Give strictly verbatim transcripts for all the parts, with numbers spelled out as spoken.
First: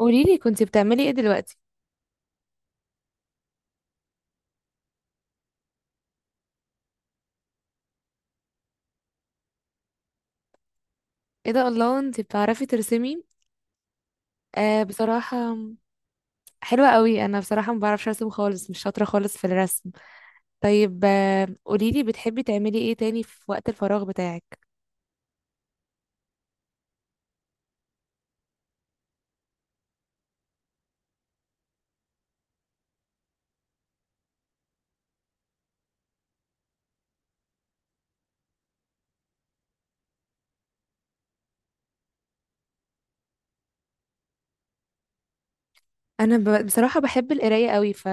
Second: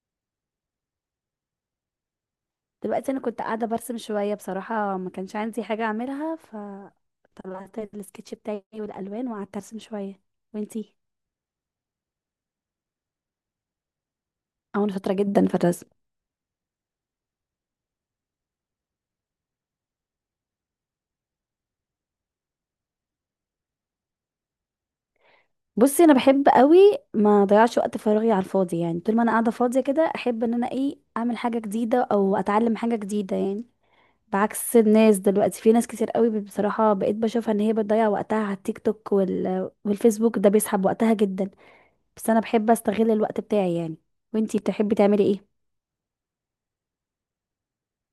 قوليلي كنتي بتعملي ايه دلوقتي؟ دلوقتي انا كنت قاعده برسم شويه، بصراحه ما كانش عندي حاجه اعملها، فطلعت السكتش بتاعي والالوان وقعدت ارسم شويه. وانتي؟ ايه ده! الله، انتي بتعرفي ترسمي؟ آه، اه، انا شاطره جدا في بصراحة. الرسم. حلوة قوي. انا بصراحة ما بعرفش ارسم خالص، مش شاطرة خالص في الرسم. طيب، آه قوليلي، بتحبي تعملي ايه تاني في وقت الفراغ بتاعك؟ بصي، انا بحب قوي ما اضيعش وقت فراغي على الفاضي يعني. طول ما انا قاعده فاضيه كده احب ان انا، ايه، اعمل حاجه جديده او اتعلم حاجه جديده يعني. بعكس الناس دلوقتي، في ناس كتير قوي بصراحه بقيت بشوفها ان هي بتضيع وقتها على التيك توك وال... والفيسبوك. ده بيسحب وقتها جدا. بس انا بحب استغل الوقت بتاعي يعني. وانتي بتحبي تعملي ايه؟ انا ب... بصراحه بحب القرايه قوي، ف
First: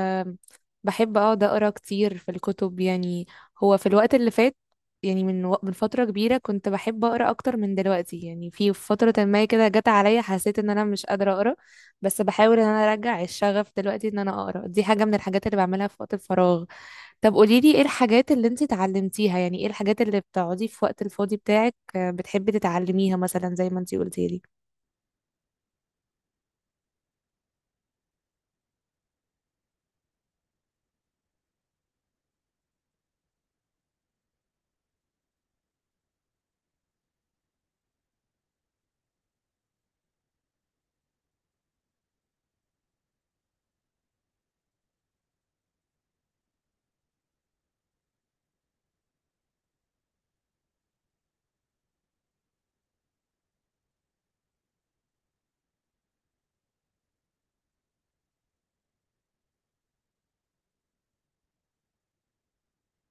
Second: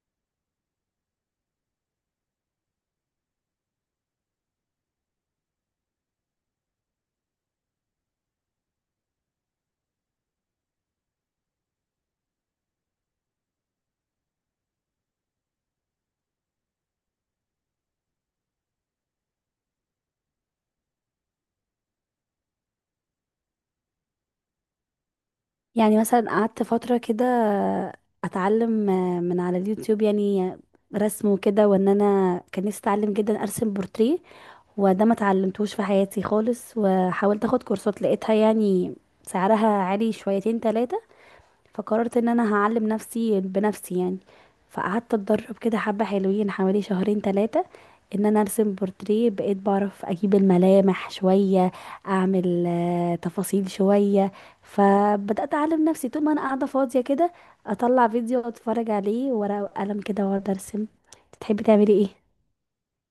بحب اقعد اقرا كتير في الكتب يعني. هو في الوقت اللي فات، يعني من و... من فتره كبيره كنت بحب اقرا اكتر من دلوقتي. يعني في فتره ما كده جت عليا، حسيت ان انا مش قادره اقرا، بس بحاول ان انا ارجع الشغف دلوقتي ان انا اقرا. دي حاجه من الحاجات اللي بعملها في وقت الفراغ. طب قولي لي، ايه الحاجات اللي انت اتعلمتيها؟ يعني ايه الحاجات اللي بتقعدي في وقت الفاضي بتاعك آه، بتحبي تتعلميها مثلا زي ما انت قلتي لي؟ يعني مثلا قعدت فترة كده اتعلم من على اليوتيوب، يعني رسم وكده، وان انا كان نفسي اتعلم جدا ارسم بورتريه. وده ما اتعلمتوش في حياتي خالص، وحاولت اخد كورسات لقيتها يعني سعرها عالي شويتين تلاتة. فقررت ان انا هعلم نفسي بنفسي يعني. فقعدت اتدرب كده حبة حلوين حوالي شهرين ثلاثة ان انا ارسم بورتريه. بقيت بعرف اجيب الملامح شوية، اعمل آه، تفاصيل شوية. فبدأت اعلم نفسي طول ما انا قاعدة فاضية كده، اطلع فيديو اتفرج عليه ورقة وقلم كده واقعد ارسم. تحبي تعملي ايه؟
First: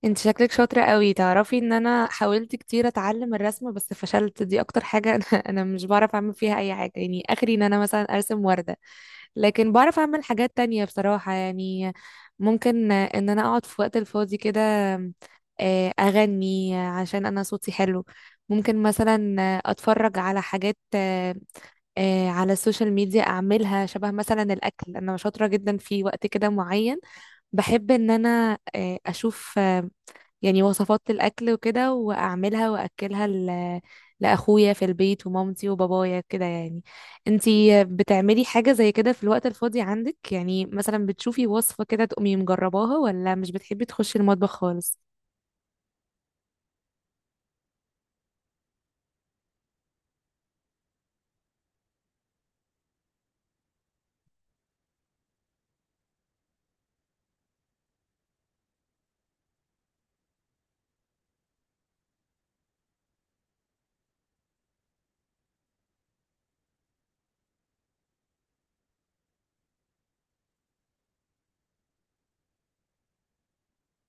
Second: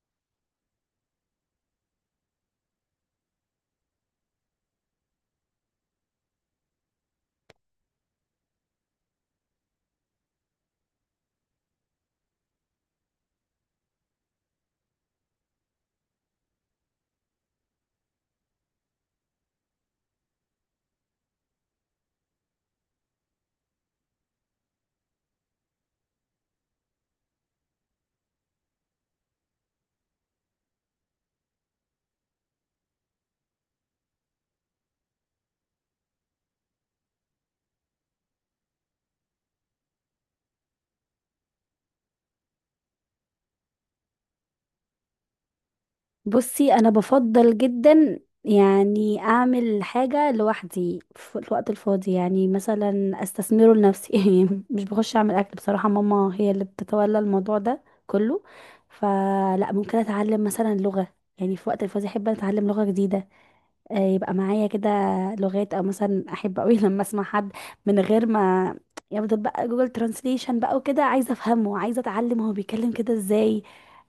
انت شكلك شاطرة قوي. تعرفي ان انا حاولت كتير اتعلم الرسم بس فشلت. دي اكتر حاجة انا انا مش بعرف اعمل فيها اي حاجة، يعني اخري ان انا مثلا ارسم وردة. لكن بعرف اعمل حاجات تانية بصراحة يعني. ممكن ان انا اقعد في وقت الفاضي كده، آه، اغني عشان انا صوتي حلو. ممكن مثلا آه، اتفرج على حاجات آه، آه، على السوشيال ميديا اعملها شبه. مثلا الاكل، انا شاطرة جدا في وقت كده معين. بحب ان انا آه، اشوف يعني وصفات الأكل وكده وأعملها وأكلها ل... لأخويا في البيت ومامتي وبابايا كده يعني. انتي بتعملي حاجة زي كده في الوقت الفاضي عندك؟ يعني مثلا بتشوفي وصفة كده تقومي مجرباها، ولا مش بتحبي تخشي المطبخ خالص؟ بصي انا بفضل جدا يعني اعمل حاجه لوحدي في الوقت الفاضي، يعني مثلا استثمره لنفسي يعني مش بخش اعمل اكل بصراحه، ماما هي اللي بتتولى الموضوع ده كله. فلا، ممكن اتعلم مثلا لغه، يعني في وقت الفاضي احب اتعلم لغه جديده، آه، يبقى معايا كده لغات. او مثلا احب قوي لما اسمع حد من غير ما يفضل بقى جوجل ترانسليشن بقى وكده، عايزه افهمه، عايزه اتعلم هو بيتكلم كده ازاي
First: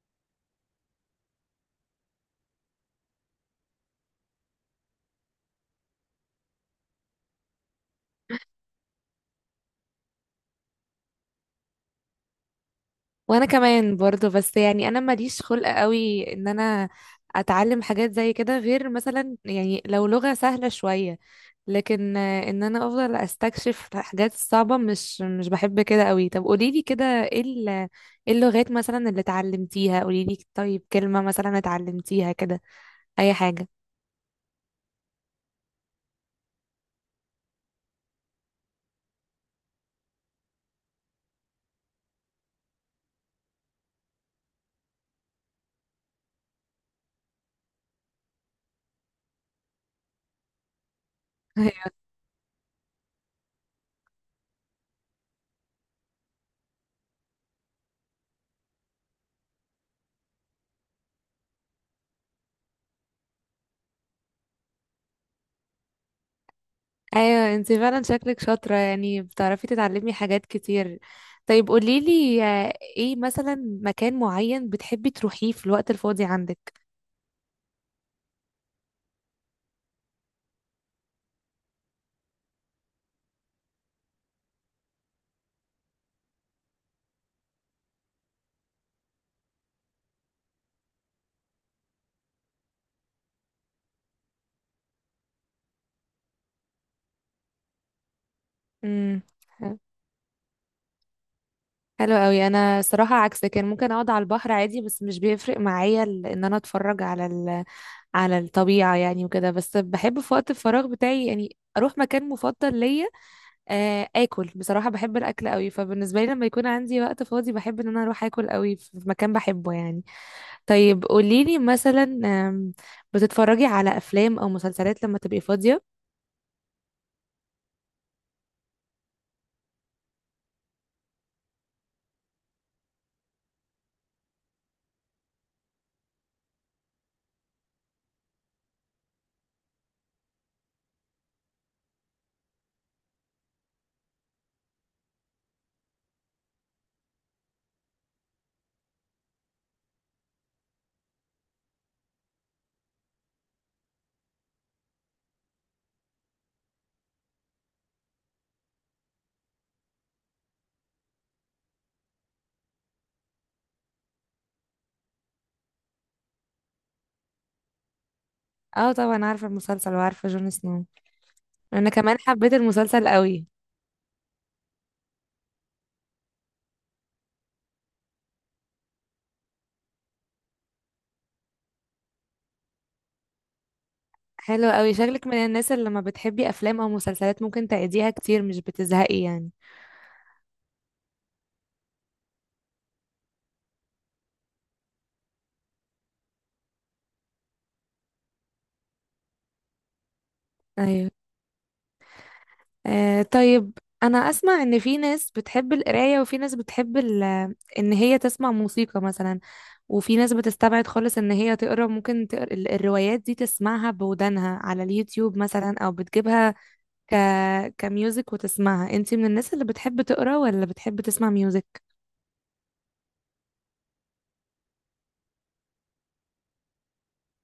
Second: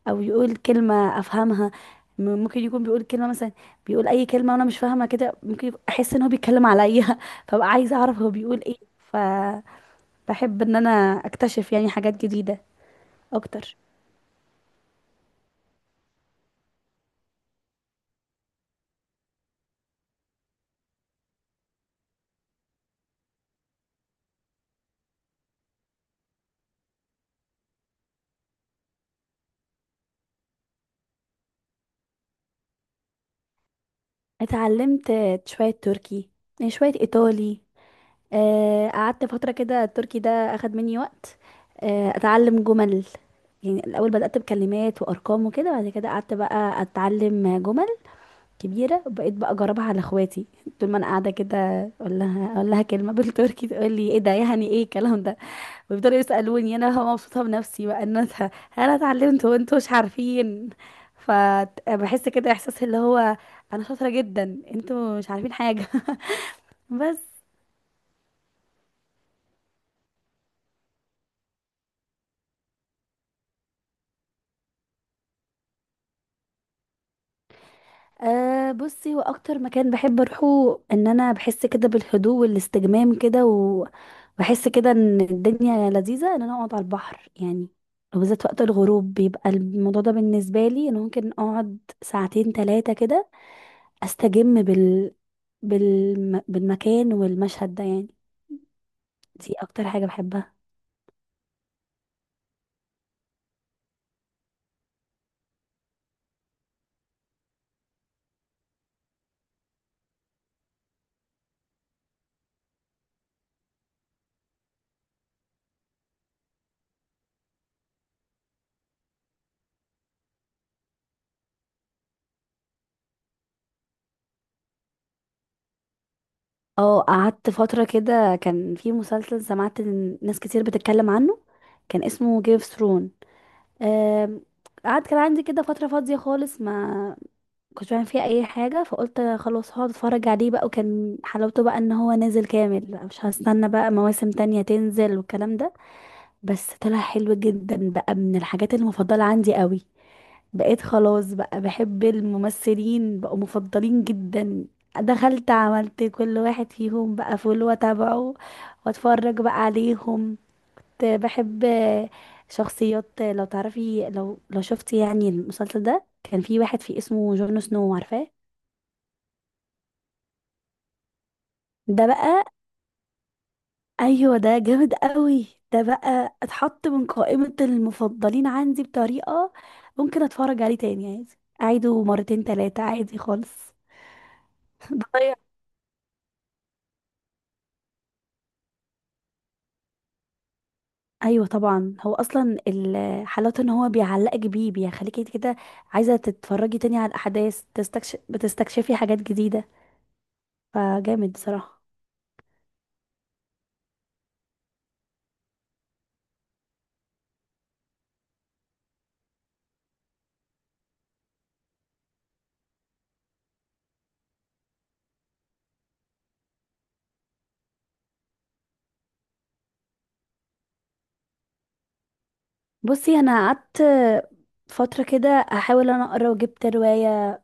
او يقول كلمة افهمها. م- ممكن يكون بيقول كلمة، مثلا بيقول اي كلمة وانا مش فاهمة كده، ممكن يبقى- احس ان هو بيتكلم عليا فبقى عايزة اعرف هو بيقول ايه. فبحب ان انا اكتشف يعني حاجات جديدة وأنا اكتر. كمان برضه، بس يعني أنا ماليش خلق قوي إن أنا أتعلم حاجات زي كده، غير مثلا يعني لو لغة سهلة شوية. لكن آه، ان انا افضل استكشف الحاجات الصعبة. مش مش بحب كده قوي. طب قوليلي كده، ايه ال- إيه اللغات مثلا اللي اتعلمتيها؟ قوليلي طيب كلمة مثلا اتعلمتيها كده، اي حاجة. اتعلمت شوية تركي، آه، شوية ايطالي. آه، قعدت فترة كده التركي ده اخد مني وقت، آه، اتعلم جمل. يعني الاول بدأت بكلمات وارقام وكده، بعد كده قعدت بقى اتعلم جمل كبيرة، بقيت بقى اجربها على اخواتي طول ما انا قاعدة كده. اقول لها اقول لها كلمة بالتركي، تقول لي ايه ده، يعني ايه الكلام ده؟ ويفضلوا يسألوني، انا هبقى مبسوطة بنفسي بقى ان انا انا اتعلمت وانتوا مش عارفين. فبحس كده احساس اللي هو انا شاطرة جدا، انتوا مش عارفين حاجة بس. ايوه، انتي فعلا شكلك شاطرة، يعني بتعرفي تتعلمي حاجات كتير. طيب قوليلي آه، ايه مثلا مكان معين بتحبي تروحيه في الوقت الفاضي عندك؟ أه، بصي هو اكتر مكان بحب اروحه ان انا بحس كده بالهدوء والاستجمام كده، وبحس كده ان الدنيا لذيذة، ان انا اقعد على البحر يعني. وبالذات وقت الغروب بيبقى الموضوع ده بالنسبة لي، انا ممكن اقعد ساعتين ثلاثة كده استجم بال... بالم... بالمكان والمشهد ده يعني. امم. دي اكتر حاجة بحبها. حلو قوي. انا صراحة عكسك، يعني ممكن اقعد على البحر عادي بس مش بيفرق معايا ال- ان انا اتفرج على على الطبيعة يعني، وكده. بس بحب في وقت الفراغ بتاعي يعني أروح مكان مفضل ليا، آه، آكل. بصراحة بحب الأكل قوي، فبالنسبة لي لما يكون عندي وقت فاضي بحب إن أنا أروح آكل قوي في مكان بحبه يعني. طيب قوليلي مثلا آم، بتتفرجي على أفلام أو مسلسلات لما تبقي فاضية؟ اه، قعدت فترة كده كان في مسلسل سمعت إن ناس كتير بتتكلم عنه، كان اسمه جيم اوف ثرون. آم، قعد كان عندي كده فترة فاضية خالص، ما كنتش بعمل فيها أي حاجة، فقلت خلاص هقعد اتفرج عليه بقى. وكان حلاوته بقى ان هو نازل كامل، مش هستنى بقى مواسم تانية تنزل والكلام ده. بس طلع حلو جدا بقى، من الحاجات المفضلة عندي قوي. بقيت خلاص بقى بحب الممثلين، بقوا مفضلين جدا. دخلت عملت كل واحد فيهم بقى فولو واتابعه واتفرج بقى عليهم. بحب شخصيات، لو تعرفي لو لو شفتي يعني المسلسل ده، كان في واحد فيه اسمه جون سنو، عارفاه؟ اه طبعا، عارفة المسلسل وعارفة جون سنو. أنا ده كمان بقى، حبيت المسلسل قوي. ايوه ده جامد قوي، ده بقى اتحط من قائمة المفضلين عندي بطريقة. ممكن اتفرج عليه تاني عادي، اعيده مرتين تلاتة عادي خالص حلو قوي. شكلك من بضيع. الناس اللي لما بتحبي افلام او مسلسلات ممكن تعيديها كتير، مش بتزهقي يعني. ايوه طبعا، هو اصلا ال- حلاوته ان هو بيعلقك بيه، بيخليكي كده عايزه تتفرجي تاني على الاحداث، تستكشف بتستكشفي حاجات جديده، ايوه. فجامد بصراحه. آه، طيب. انا اسمع ان في ناس بتحب القرايه وفي ناس بتحب ال- ان هي تسمع موسيقى مثلا. وفي ناس بتستبعد خالص ان هي تقرا، ممكن تقرا ال- الروايات دي تسمعها بودانها على اليوتيوب مثلا او بتجيبها ك كميوزك وتسمعها. انتي من الناس اللي بتحب تقرا ولا بتحب تسمع ميوزك؟ بصي، انا قعدت فتره كده احاول انا اقرا، وجبت روايه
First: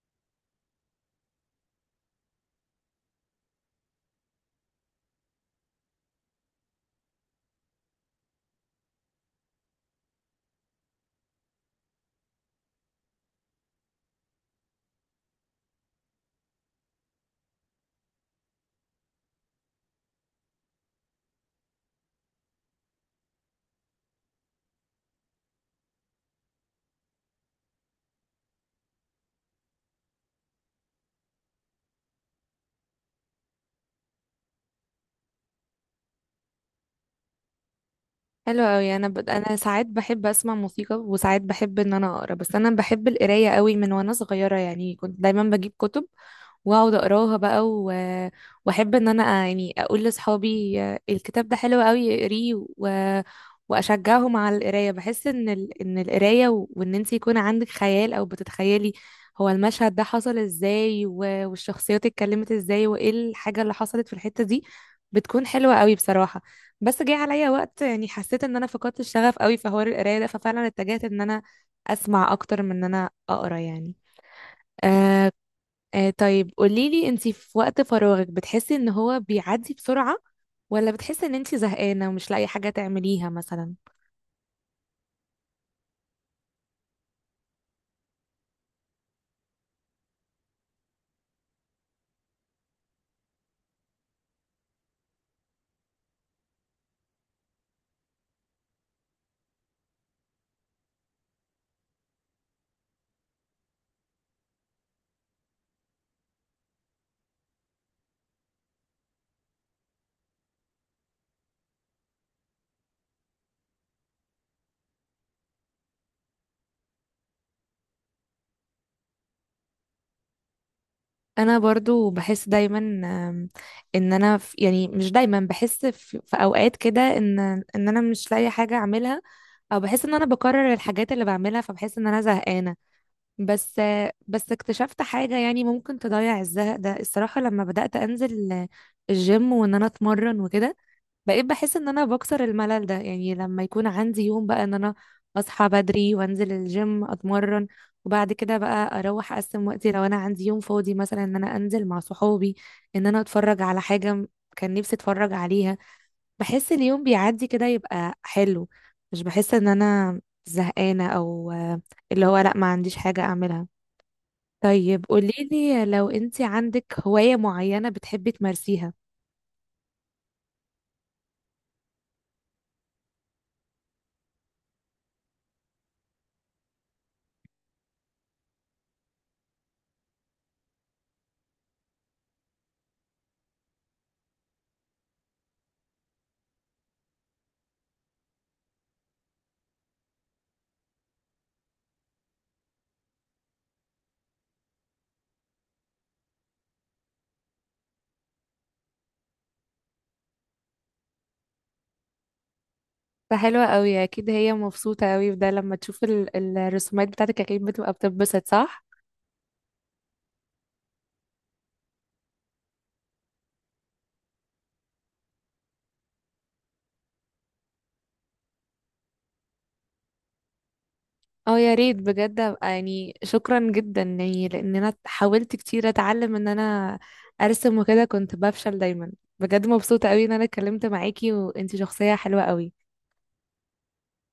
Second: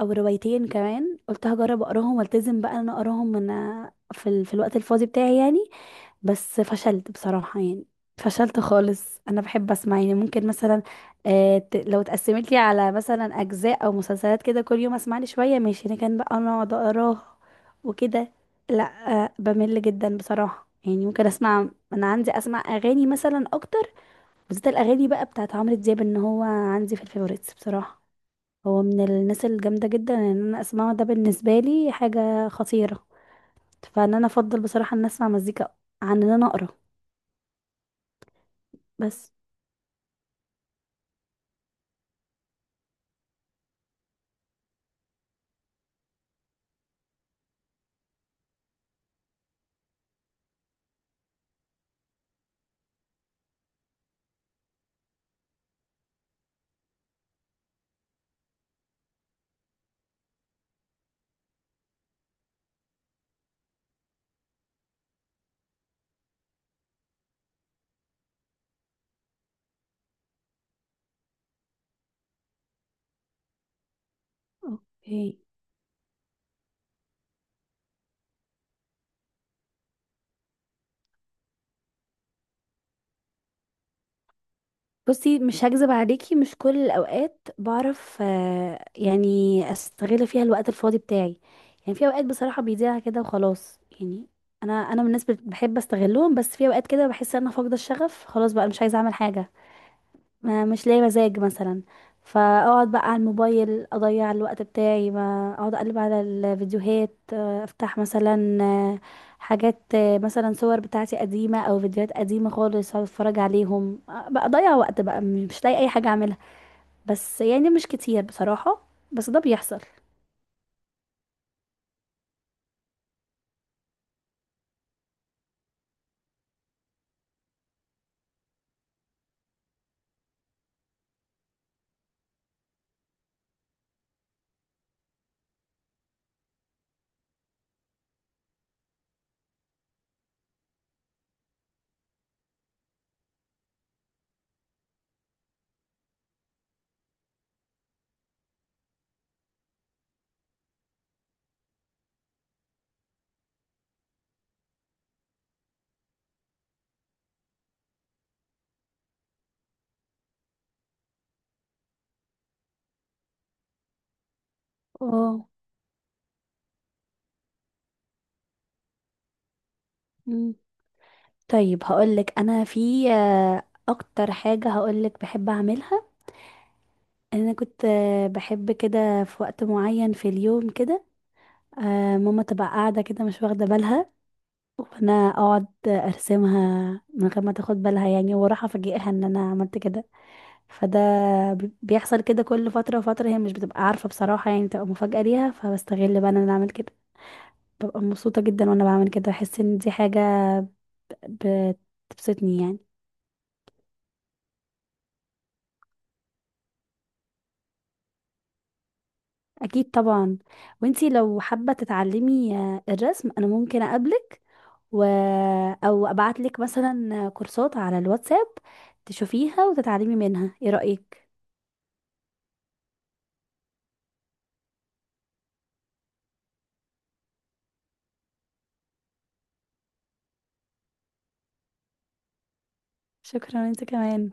او روايتين كمان قلت هجرب اقراهم والتزم بقى ان انا اقراهم من في ال... في الوقت الفاضي بتاعي يعني. بس فشلت بصراحه يعني، فشلت خالص. انا بحب اسمع، يعني ممكن مثلا آه ت... لو اتقسمت لي على مثلا اجزاء او مسلسلات كده كل يوم اسمع لي شويه ماشي، لكن بقى انا اقعد اقراها وكده، لا. آه بمل جدا بصراحه يعني. ممكن اسمع، انا عندي اسمع اغاني مثلا اكتر. بالذات الاغاني بقى بتاعت عمرو دياب، ان هو عندي في الفيفوريتس بصراحه. هو من الناس الجامده جدا ان انا اسمعه، ده بالنسبه لي حاجه خطيره. فان انا افضل بصراحه ان اسمع مزيكا عن ان انا اقرا حلو قوي. انا ب... بس. انا ساعات بحب اسمع موسيقى وساعات بحب ان انا اقرا، بس انا بحب القرايه قوي من وانا صغيره. يعني كنت دايما بجيب كتب واقعد اقراها بقى و... واحب ان انا أ- يعني اقول لاصحابي الكتاب ده حلو قوي، اقريه و... واشجعهم على القرايه. بحس ان ال... ان القرايه و... وان انت يكون عندك خيال او بتتخيلي هو المشهد ده حصل ازاي و... والشخصيات اتكلمت ازاي، وايه الحاجه اللي حصلت في الحته دي، بتكون حلوه قوي بصراحه. بس جه عليا وقت، يعني حسيت ان انا فقدت الشغف قوي في حوار القرايه ده. ففعلا اتجهت ان انا اسمع اكتر من ان انا اقرا يعني. آه، اوكي. آه طيب قوليلي، انتي في وقت فراغك بتحسي ان هو بيعدي بسرعة، ولا بتحسي ان انتي زهقانة ومش لاقي حاجة تعمليها مثلا؟ بصي، مش هكذب عليكي، مش كل الاوقات بعرف آه، يعني استغل فيها الوقت الفاضي بتاعي. يعني في اوقات بصراحه بيضيع كده وخلاص يعني. انا انا من الناس بت- بحب استغلهم، بس في اوقات كده بحس ان انا فاقده الشغف خلاص بقى مش عايزه اعمل حاجه. ما مش لاقي مزاج مثلا. فاقعد بقى على الموبايل اضيع الوقت بتاعي، ما اقعد اقلب على الفيديوهات، آه، افتح مثلا آه، حاجات، آه، مثلا صور بتاعتي قديمة او فيديوهات قديمة خالص، اقعد اتفرج عليهم، آه، بقى اضيع وقت بقى م- مش لاقي اي حاجة اعملها. بس يعني مش كتير بصراحة، بس ده بيحصل. انا برضو بحس دايما آم، ان انا في، يعني مش دايما بحس، في, في اوقات كده ان ان انا مش لاقي حاجة اعملها، او بحس ان انا بكرر الحاجات اللي بعملها، فبحس ان انا زهقانة. بس آه، بس اكتشفت حاجة يعني ممكن تضيع الزهق ده الصراحة، لما بدأت انزل آه، الجيم وان انا اتمرن وكده، بقيت بحس ان انا بكسر الملل ده. يعني لما يكون عندي يوم بقى ان انا اصحى بدري وانزل الجيم اتمرن، وبعد كده بقى اروح اقسم وقتي، لو انا عندي يوم فاضي مثلا ان انا انزل مع صحابي، ان انا اتفرج على حاجة م- كان نفسي اتفرج عليها، بحس اليوم بيعدي كده يبقى حلو. مش بحس ان انا زهقانة او آه، اللي هو لا، ما عنديش حاجة اعملها. طيب اه. قوليلي، لو انتي عندك هواية معينة بتحبي تمارسيها؟ مم. طيب، هقولك انا في آه، اكتر حاجة هقولك بحب اعملها. انا كنت آه، بحب كده في وقت معين في اليوم كده. آه ماما تبقى قاعدة كده مش واخدة بالها، وانا اقعد ارسمها من غير ما تاخد بالها يعني، واروح افاجئها ان انا عملت كده. فده بي- بيحصل كده كل فترة وفترة، هي مش بتبقى عارفة بصراحة يعني، بتبقى مفاجأة ليها، فبستغل بقى ان انا اعمل كده. ببقى مبسوطة جدا وانا بعمل كده، بحس ان دي حاجة بتبسطني يعني. فحلوة قوي، اكيد هي مبسوطة قوي بده لما تشوف ال- الرسومات بتاعتك. اكيد بتبقى بتتبسط، صح؟ اكيد طبعا. وانتي لو حابة تتعلمي آه، الرسم، انا ممكن اقابلك و... او ابعتلك مثلا كورسات على الواتساب تشوفيها وتتعلمي منها. ايه رأيك؟ اه يا ريت بجد، ابقى يعني شكرا جدا، يعني لان انا حاولت كتير اتعلم ان انا ارسم وكده كنت بفشل دايما. بجد مبسوطة قوي ان انا اتكلمت معاكي، وانتي شخصية حلوة قوي. شكرا، انت كمان.